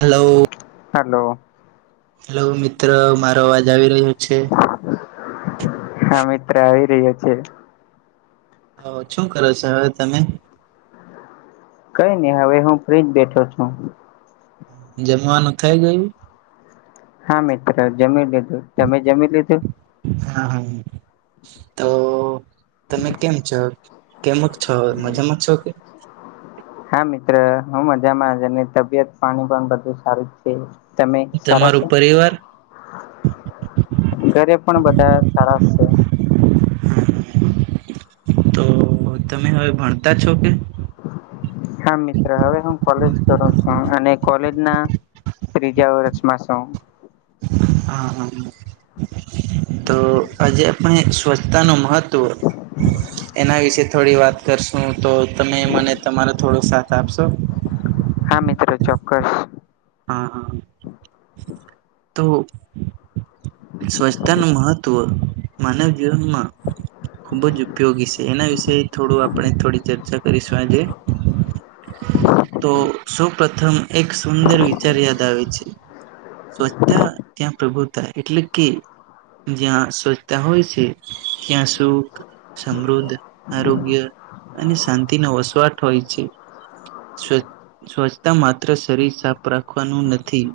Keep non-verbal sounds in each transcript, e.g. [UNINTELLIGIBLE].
Hello, ! Hello, hello મિત્ર મારો અવાજ આવી રહ્યો છે? હા, મિત્ર આવી રહ્યાયો છે. હ શું કરો છો હવે તમે? કઈ નહી હવે હું ફ્રી જ બેઠો છું. જમવાનું થઈ ગયું.? હા, મિત્રો જમી લીધું. તમે જમી લીધું? હા હા તો? તમે કેમ છો? કેમ છો મજામાં છો કે? હા, મિત્ર હું મજામાંજની તબિયત પાણી પણ બધું સારું. તમે સારા તમારું છો? પરિવાર ઘરે પણ બધા સારા છે. તો તમે હવે ભણતા છો કે? હા, મિત્ર હવે હું કોલેજ કરું છું અને કોલેજ ના ત્રીજા વર્ષમાં સૌ. હા હ, તો આજે આપણે સ્વ પોતાનું મહત્વ એના વિશે થોડી વાત કરશું, તો તમે મને તમારા થોડોક સાથ આપશો? હા, મિત્રો ચોક્કસ. હા હા, તો સ્વચ્છતાનું મહત્ત્વ‌. માનવ જીવનમાં ખૂબ જ ઉપયોગી છે, એના વિશે થોડું આપણે થોડી ચર્ચા કરીશું, આજે તો સૌ પ્રથમ એક સુંદર વિચાર યાદ આવે છે. સ્વચ્છતા ત્યાં પ્રભુતા એટલે કે જયા સ્વચ્છતા હોય છે, ત્યાં સુખ. સમૃદ્ધ, આરોગ્ય અને શાંતિનો વસવાટ હોય છે. સ્વ સ્વચ્છતા માત્ર શરીર. રાખવાનું નથી,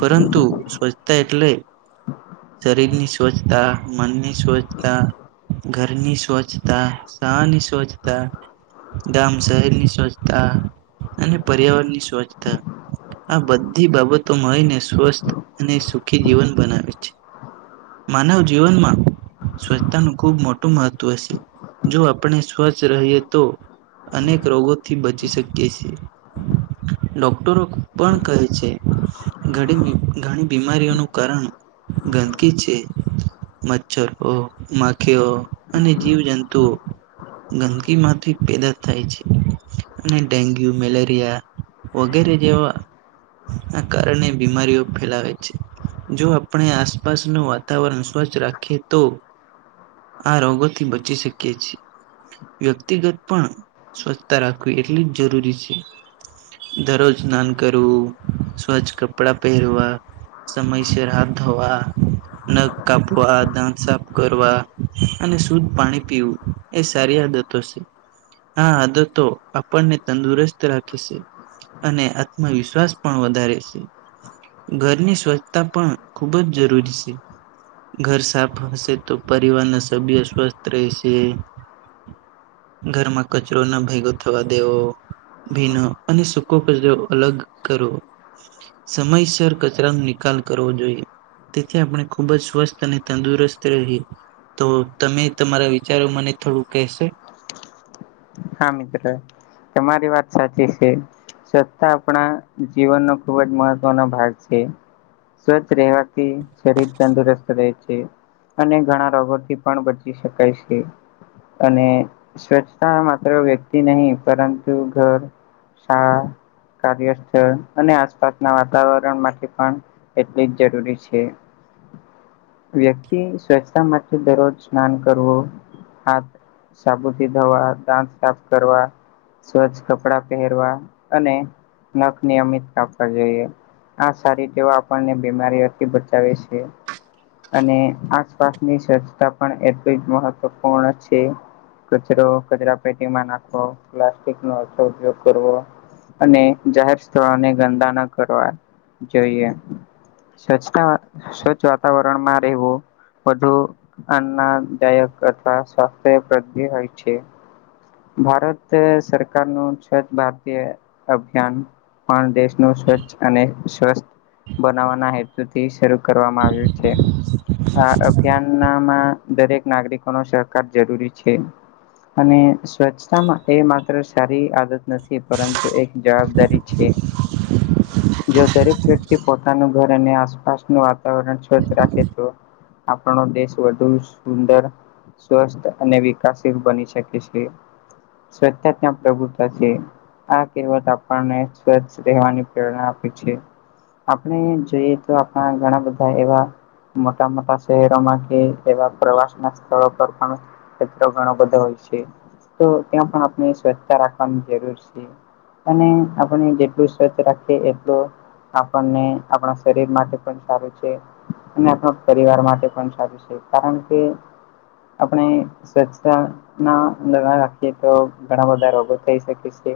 પરંતુ સ્વચ્છતા એટલે શરીરની સ્વચ્છતા, મનની સ્વચ્છતા. ઘરની સ્વચ્છતા, શાળાની સ્વચ્છતા. ગામ શહેરની સ્વચ્છતા અને પર્યાવરણની સ્વચ્છતા. આ બધી બાબતો મળીને સ્વસ્થ અને સુખી જીવન બનાવે છે. માનવ જીવનમાં સ્વચ્છતાનું ખૂબ મોટું મહત્ત્વ હશે. જો આપણે સ્વચ્છ રહીએ તો. અનેક રોગોથી બચી શકીએ છીએ, ડોક્ટરો પણ કહે છે, ઘણી બધી બીમારીઓનું કારણ ગંદકી છે. મચ્છરો, માખીઓ અને જીવજંતુઓ. ગંદકી માંથી પેદા થાય છે અને ડેન્ગ્યુ, મેલેરિયા વગેરે જેવા ના કારણે બીમારીઓ ફેલાવે છે. જો આપણે આસપાસનું વાતાવરણ સ્વચ્છ રાખીએ તો. આ રોગોથી બચી શકીએ છીએ. વ્યક્તિગત પણ સ્વચ્છતા રાખવી એટલી જ જરૂરી છે. દરરોજ સ્નાન કરવું, સ્વચ્છ કપડા પહેરવા. સમય સર હાથ ધોવા. નખ કાપવા, દંત સાફ કરવા અને શુદ્ધ પાણી પીવું. એ સારી આદતો છે. આ આદતો આપણને તંદુરસ્ત રાખે છે. અને આત્મવિશ્વાસ પણ વધારે છે. ઘરની સ્વચ્છતા પણ ખૂબ જ જરૂરી છે. ઘર સાફ હશે, તો પરિવારના સભ્ય સ્વસ્થ રહેશે. ઘરમાં કચરો ના ભેગો થવા દેવો, ભીનો અને સુકો કચરો અલગ કરો. સમયસર કચરા નો નિકાલ કરવો જોઈએ. તેથી આપણે ખુબ જ સ્વસ્થ અને તંદુરસ્ત રહીએ. તો તમે તમારા વિચારો મને થોડું કહેશો? હા મિત્રો તમારી વાત સાચી છે. સ્વચ્છતા આપણા જીવનનો ખુબ જ મહત્વનો ભાગ છે. સ્વચ્છ રહેવાથી શરીર તંદુરસ્ત રહે છે. અને ઘણા રોગોથી પણ બચી શકાય છે. અને સ્વચ્છતા- વ્યક્તિ નહીં, પરંતુ ઘર, શાળા કાર્યસ્થળ અને આસપાસના વાતાવરણ માટે પણ એટલી જ જરૂરી છે. વ્યક્તિ સ્વચ્છતા માટે દરરોજ સ્નાન કરવું, હાથ સાબુથી ધોવા, દાંત સાફ કરવા. સ્વચ્છ કપડાં પહેરવા અને નખ નિયમિત કાપવા જોઈએ. આ સારી તેવા આપણને બીમારીઓથી બચાવે છે. અને આસપાસની સ્વચ્છતા પણ એટલ જ મહત્વપૂર્ણ છે. કચરો કચરા પેટીમાં નાખવો પ્લાસ્ટિક નો ઓછો ઉપયોગ કરવો. અને જાહેર સ્થળોને ગંદા ન કરવા જોઈએ. સ્વચ્છતા સ્વચ્છ વાતાવરણ માં રહેવું. વધુ આનદાયક અથવા સ્વાસ્થ્યવર્ધિ હોય છે. ભારત સરકાર નું સ્વચ્છ ભારતીય અભિયાન પણ દેશનું સ્વચ્છ અને સ્વસ્થ બનાવવાના હેતુથી શરૂ કરવામાં આવ્યુ. છે આ અભિયાનમાં દરેક નાગરિકો નો સહકાર જરૂરી છે. અને સ્વચ્છતામાં એ માત્ર સારી આદત નથી પરંતુ એક જવાબદારી છે. [UNINTELLIGIBLE] [INAUDIBLE] જો દરેક વ્યક્તિ પોતાનું ઘર અને આસપાસનું વાતાવરણ રાખે તો આપણો દેશ વધુ સુંદર. સ્વસ્થ અને વિકાસશીલ બની શકે છે સ્વચ્છતા ત્યાં પ્રભુત્તા છે. આ કહેવત આપણને સ્વચછ રહેવાની પ્રેરણા આપે છે. આપણે જોઈએ તો આપણા ઘણા બધા એવા- મોટા મોટા શહેરોમાં કે એવા પ્રવાસ ના સ્થળો પર પણ ઘણો બધો હોય છે તો ત્યાં પણ આપણે સ્વચ્છતા રાખવાની જરૂર છે. અને આપણે જેટલું સ્વચછ રાખીએ એટલું- આપણને આપણા શરીર માટે પણ સારું છે. અને આપણા પરિવાર માટે પણ સારું છે કારણ કે- આપણી સ્વચ્છતા- ના અંદર ના રાખીએ તો ઘણા બધા રોગો થઈ શકે છે.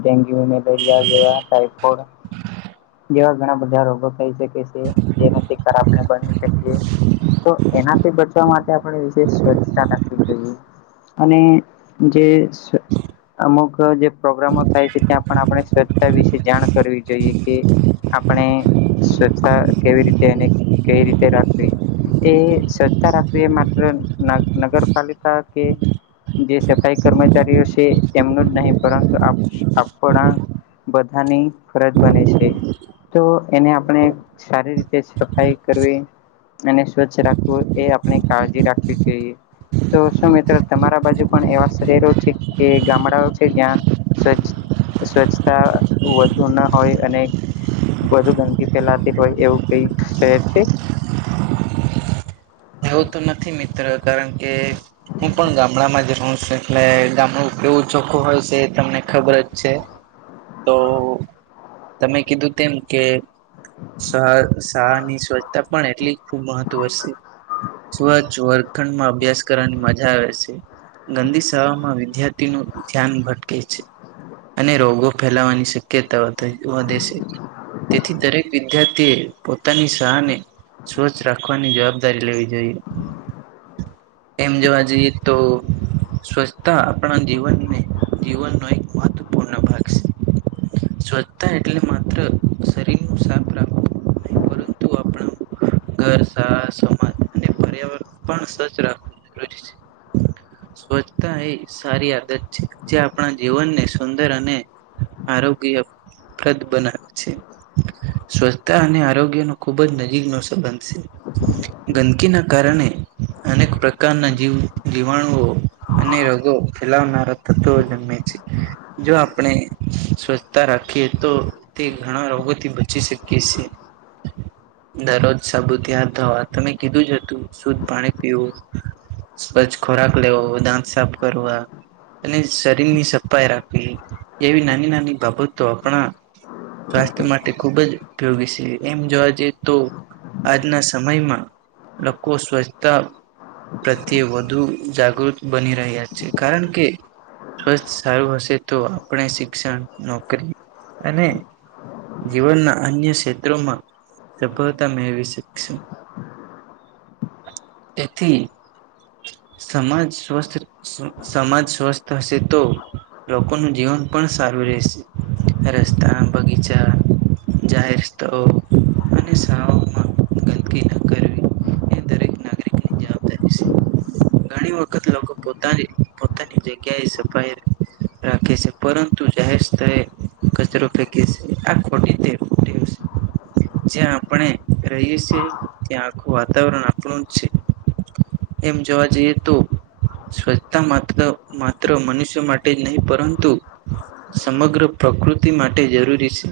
ડેન્ગ્યુ મેલેરિયા જેવા ટાઈફોઈડ. જેવા ઘણા બધા રોગો થઈ શકે છે. શખર આપણે બની શકીએ. તો એનાથી બચવા માટે આપણે વિશેષ સ્વચ્છતા રાખવી જોઈએ. અને જે સ્વછતા - અમુક જે પ્રોગ્રામો થાય છે ત્યાં પણ આપણે સ્વચ્છતા વિશે જાણ કરવી જોઈએ કે આપણે સ્વચ્છ કેવી રીતે કેવી રીતે રાખવી એ સ્વચ્છતા રાખવી માટેત્ર નગરપાલિકા કે- જે સફાઈ કર્મચારીઓ છે એમનું જ નહીં પરંતુ આપણા બધાની ફરજ બને છે તો એને આપણે સારી રીતે. સફાઈ કરવી અને સ્વચ્છ રાખવું એ આપણે કાળજી રાખવી જોઈએ. તો શું મિત્ર તમારા બાજુ પણ એવા શહેરો છે કે ગામડાઓ છે જ્યાં- સ્વચ્ સ્વચ્છતા વધુ ના હોય અને- વધુ ગંદકી ફેલાતી હોય એવું કઈ શહેર છે. એવું તો નથી મિત્ર કારણ કે- હું પણ ગામડામાં જ રહ છું એટલે ગામડું કેવું ચોખ્ખું હોય છે એ તમને ખબર જ છે. તો તમે કીધું તેમ કે- [UNINTELLIGIBLE] ની સ્વચ્છતા પણ એટલી ખુબ મહત્વ સે. [INAUDIBLE] સ્વચ્છ વર્ખંડ માં અભ્યાસ કરવાની મજા આવે છે. ગંદી શાળામાં વિદ્યાર્થી ન ધ્યાન ભટકે છે. અને રોગો ફેલાવાની શક્યતા વધે છે. તેથી દરેક વિદ્યાર્થી એ પોતાની શાળા ને સ્વચ્છ રાખવાની જવાબદારી લેવી જોઈએ. એમ જોવા જઈએ તો સ્વચ્છતા આપણા જીવનને જીવનનો એક મહત્વપૂર્ણ ભાગ સે. સ્વચ્છતા એટલે માત્ર શરીર નું સાફ રાખવું નહીં પરંતુ આપણું ઘર [UNINTELLIGIBLE] પર્યાવરણ પણ સ્વચ્છ રાખવું [INAUDIBLE] સ્વચ્છતા એ સારી આદત છે. જે આપણા જીવનને સુંદર અને આરોગ્યપ્રદ બનાવે છે સ્વચતા અને આરોગ્યનો ખૂબ જ નજીકનો સંબંધ સે ગંદકીના કારને અનેક પ્રકારના જીવ જીવાણુઓ અને રગો ફેલાવનારા તત્વો જન્મે છે. જો આપણે સ્વચ્છતા રાખીએ તો તે ઘણા રોગોથી બચી શકીએ સે દરરોજ સાબુથી હાથ ધવા તમે કીધું જ હ તુ શુદ્ધ પાણી પીવું, સ્વચ્છ ખોરાક લેવો, દાંત સાફ કરવા અને શરીરની સફાાઈ રાખવી એવી નાની નાની બાબતો આપણા સ્વાસ્થ્ય માટે ખુબ જ ઉપયોગી છે એમ જોવા જઈએ તો આજના સમયમાં લકો સ્વચ્છતા પ્રત્યે વધુ જાગૃત બની રહ્યા છે કારણ કે સ્વસ્થ સારું હશે તો આપણે શિક્ષણ નોકરી અને જીવનના અન્ય સેત્રોમાં સફળતા મેળવી શકશુ તેથી સમાજ સ્વસ્થ સ સમાજ સ્વસ્થ હશે તો લોકોનું જીવન પણ સારું રહેશે રસ્તાના બગીચા જાહેર સ્તઓ અને સાવમાં ગંદકીના [UNINTELLIGIBLE] [UNINTELLIGIBLE] ઘણી વખત લોકો પોતાની પોતાની જગ્યાએ સફાઈ રાખે સે પરંતુ જાહેર સ્તરએ કચરો ફેંકીસ આ ખોટી ટેવ ટેવ સે જ્યાં આપણે રહીએ સે ત્યાં આખું વાતાવરણ આપણું જ છે એમ જોવા જઈએ તો સ્વચ્છતા માત્ર-માત્ર મનુષ્ય માટે જ નહીં પરંતુ સમગ્ર પ્રકૃતિ માટે જરૂરી છે.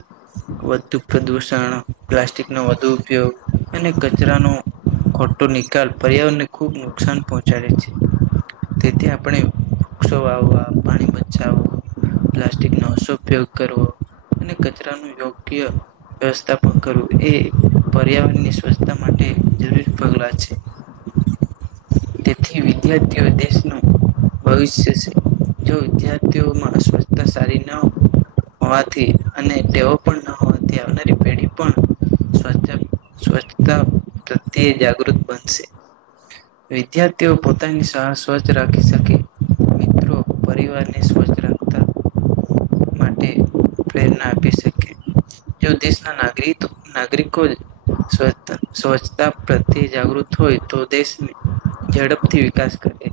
વધતું પ્રદુષણ, પ્લાસ્ટિક નો વધુ ઉપયોગ અને કચરાનો ખોટો નિકાલ પર્યાવરણને ખુબ નુકસાન પહોંચાડે છે. તેથી આપણે વૃક્ષો વાવવા, પાણી બચાવ પ્લાસ્ટિકનો ઓસો ઉપયોગ કરવો, અને કચરા નું યોગ્ય વ્યવસ્થાપન કરવું એ પર્યાવરણની સ્વચ્છતા માટે જરૂરી પગલા છે. તેથી વિદ્યાર્થીઓ દેશનું ભવિષ્ય સી જો વિદ્યાર્થીઓમાં અવસ્થતા સારી ના હો હોવાથી અને ટેવો પણ ના હોવાથી આવનારી પેઢી પણ સ્વચ્છ સ્વચ્છતા પ્રત્યે જાગૃત બનશે. વિદ્યાર્થીઓ પોતાની શાળા સ્વચ્છ રાખી શકે મિ ત્રો પરિવારને સ્વચ્છ રાખતાં માટે પ્રેરણા આપી શકીએ. જો દેશના નાગરિતો નાગરિકો સ્વચ્છતા, સ્વચ્છતા પ્રત્યે જાગૃત હોય તો દેશને ઝડપથી વિકાસ કરે.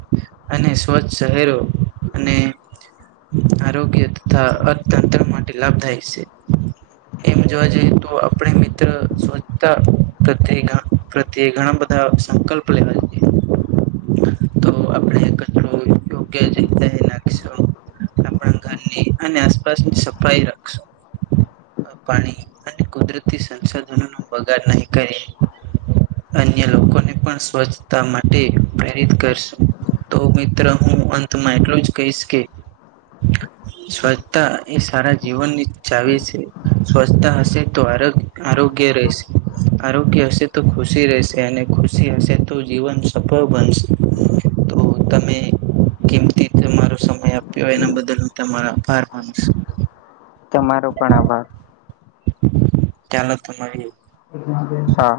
અને સ્વચ્છ શહેરો અને આરોગ્ય તથા અર્થતંત્ર માટે લાભદાયક છે. એમ જોવા જઈએ તો આપણે મિત્ર સ્વચ્છતા પ્રત્યેના પ્રત્યે ઘણા બધા સંકલ્પ લેવા જોઈએ. તો તો આપણે કચરો યોગ્ય જગ્યાએ નાખશું. આપણા ઘરની અને આસપાસની સફાઈ રાખશું. પાણી અને કુદરતી સંસાધનોનું બગાડ નહીં કરીએ. અન્ય લોકોને પણ સ્વચ્છતા માટે પ્રેરિત કરશું. તો મિત્ર હું અંતમાં એટલું જ કહીશ કે સ્વચ્છતા એ સારા જીવનની ચાવી છે, સ્વચ્છતા હશે તો આરોગ્ આરોગ્ય રહેશે, આરોગ્ય હશે તો ખુશી રહેશે અને ખુ શી હશે તો જીવન સફળ બનશે તો તમે કિમતી તમારો સમય આ પ્યો એના બદલ હું તમારા આભાર માનું છું. તમારો પણ આભાર. ચાલ તો મળીએે. હા.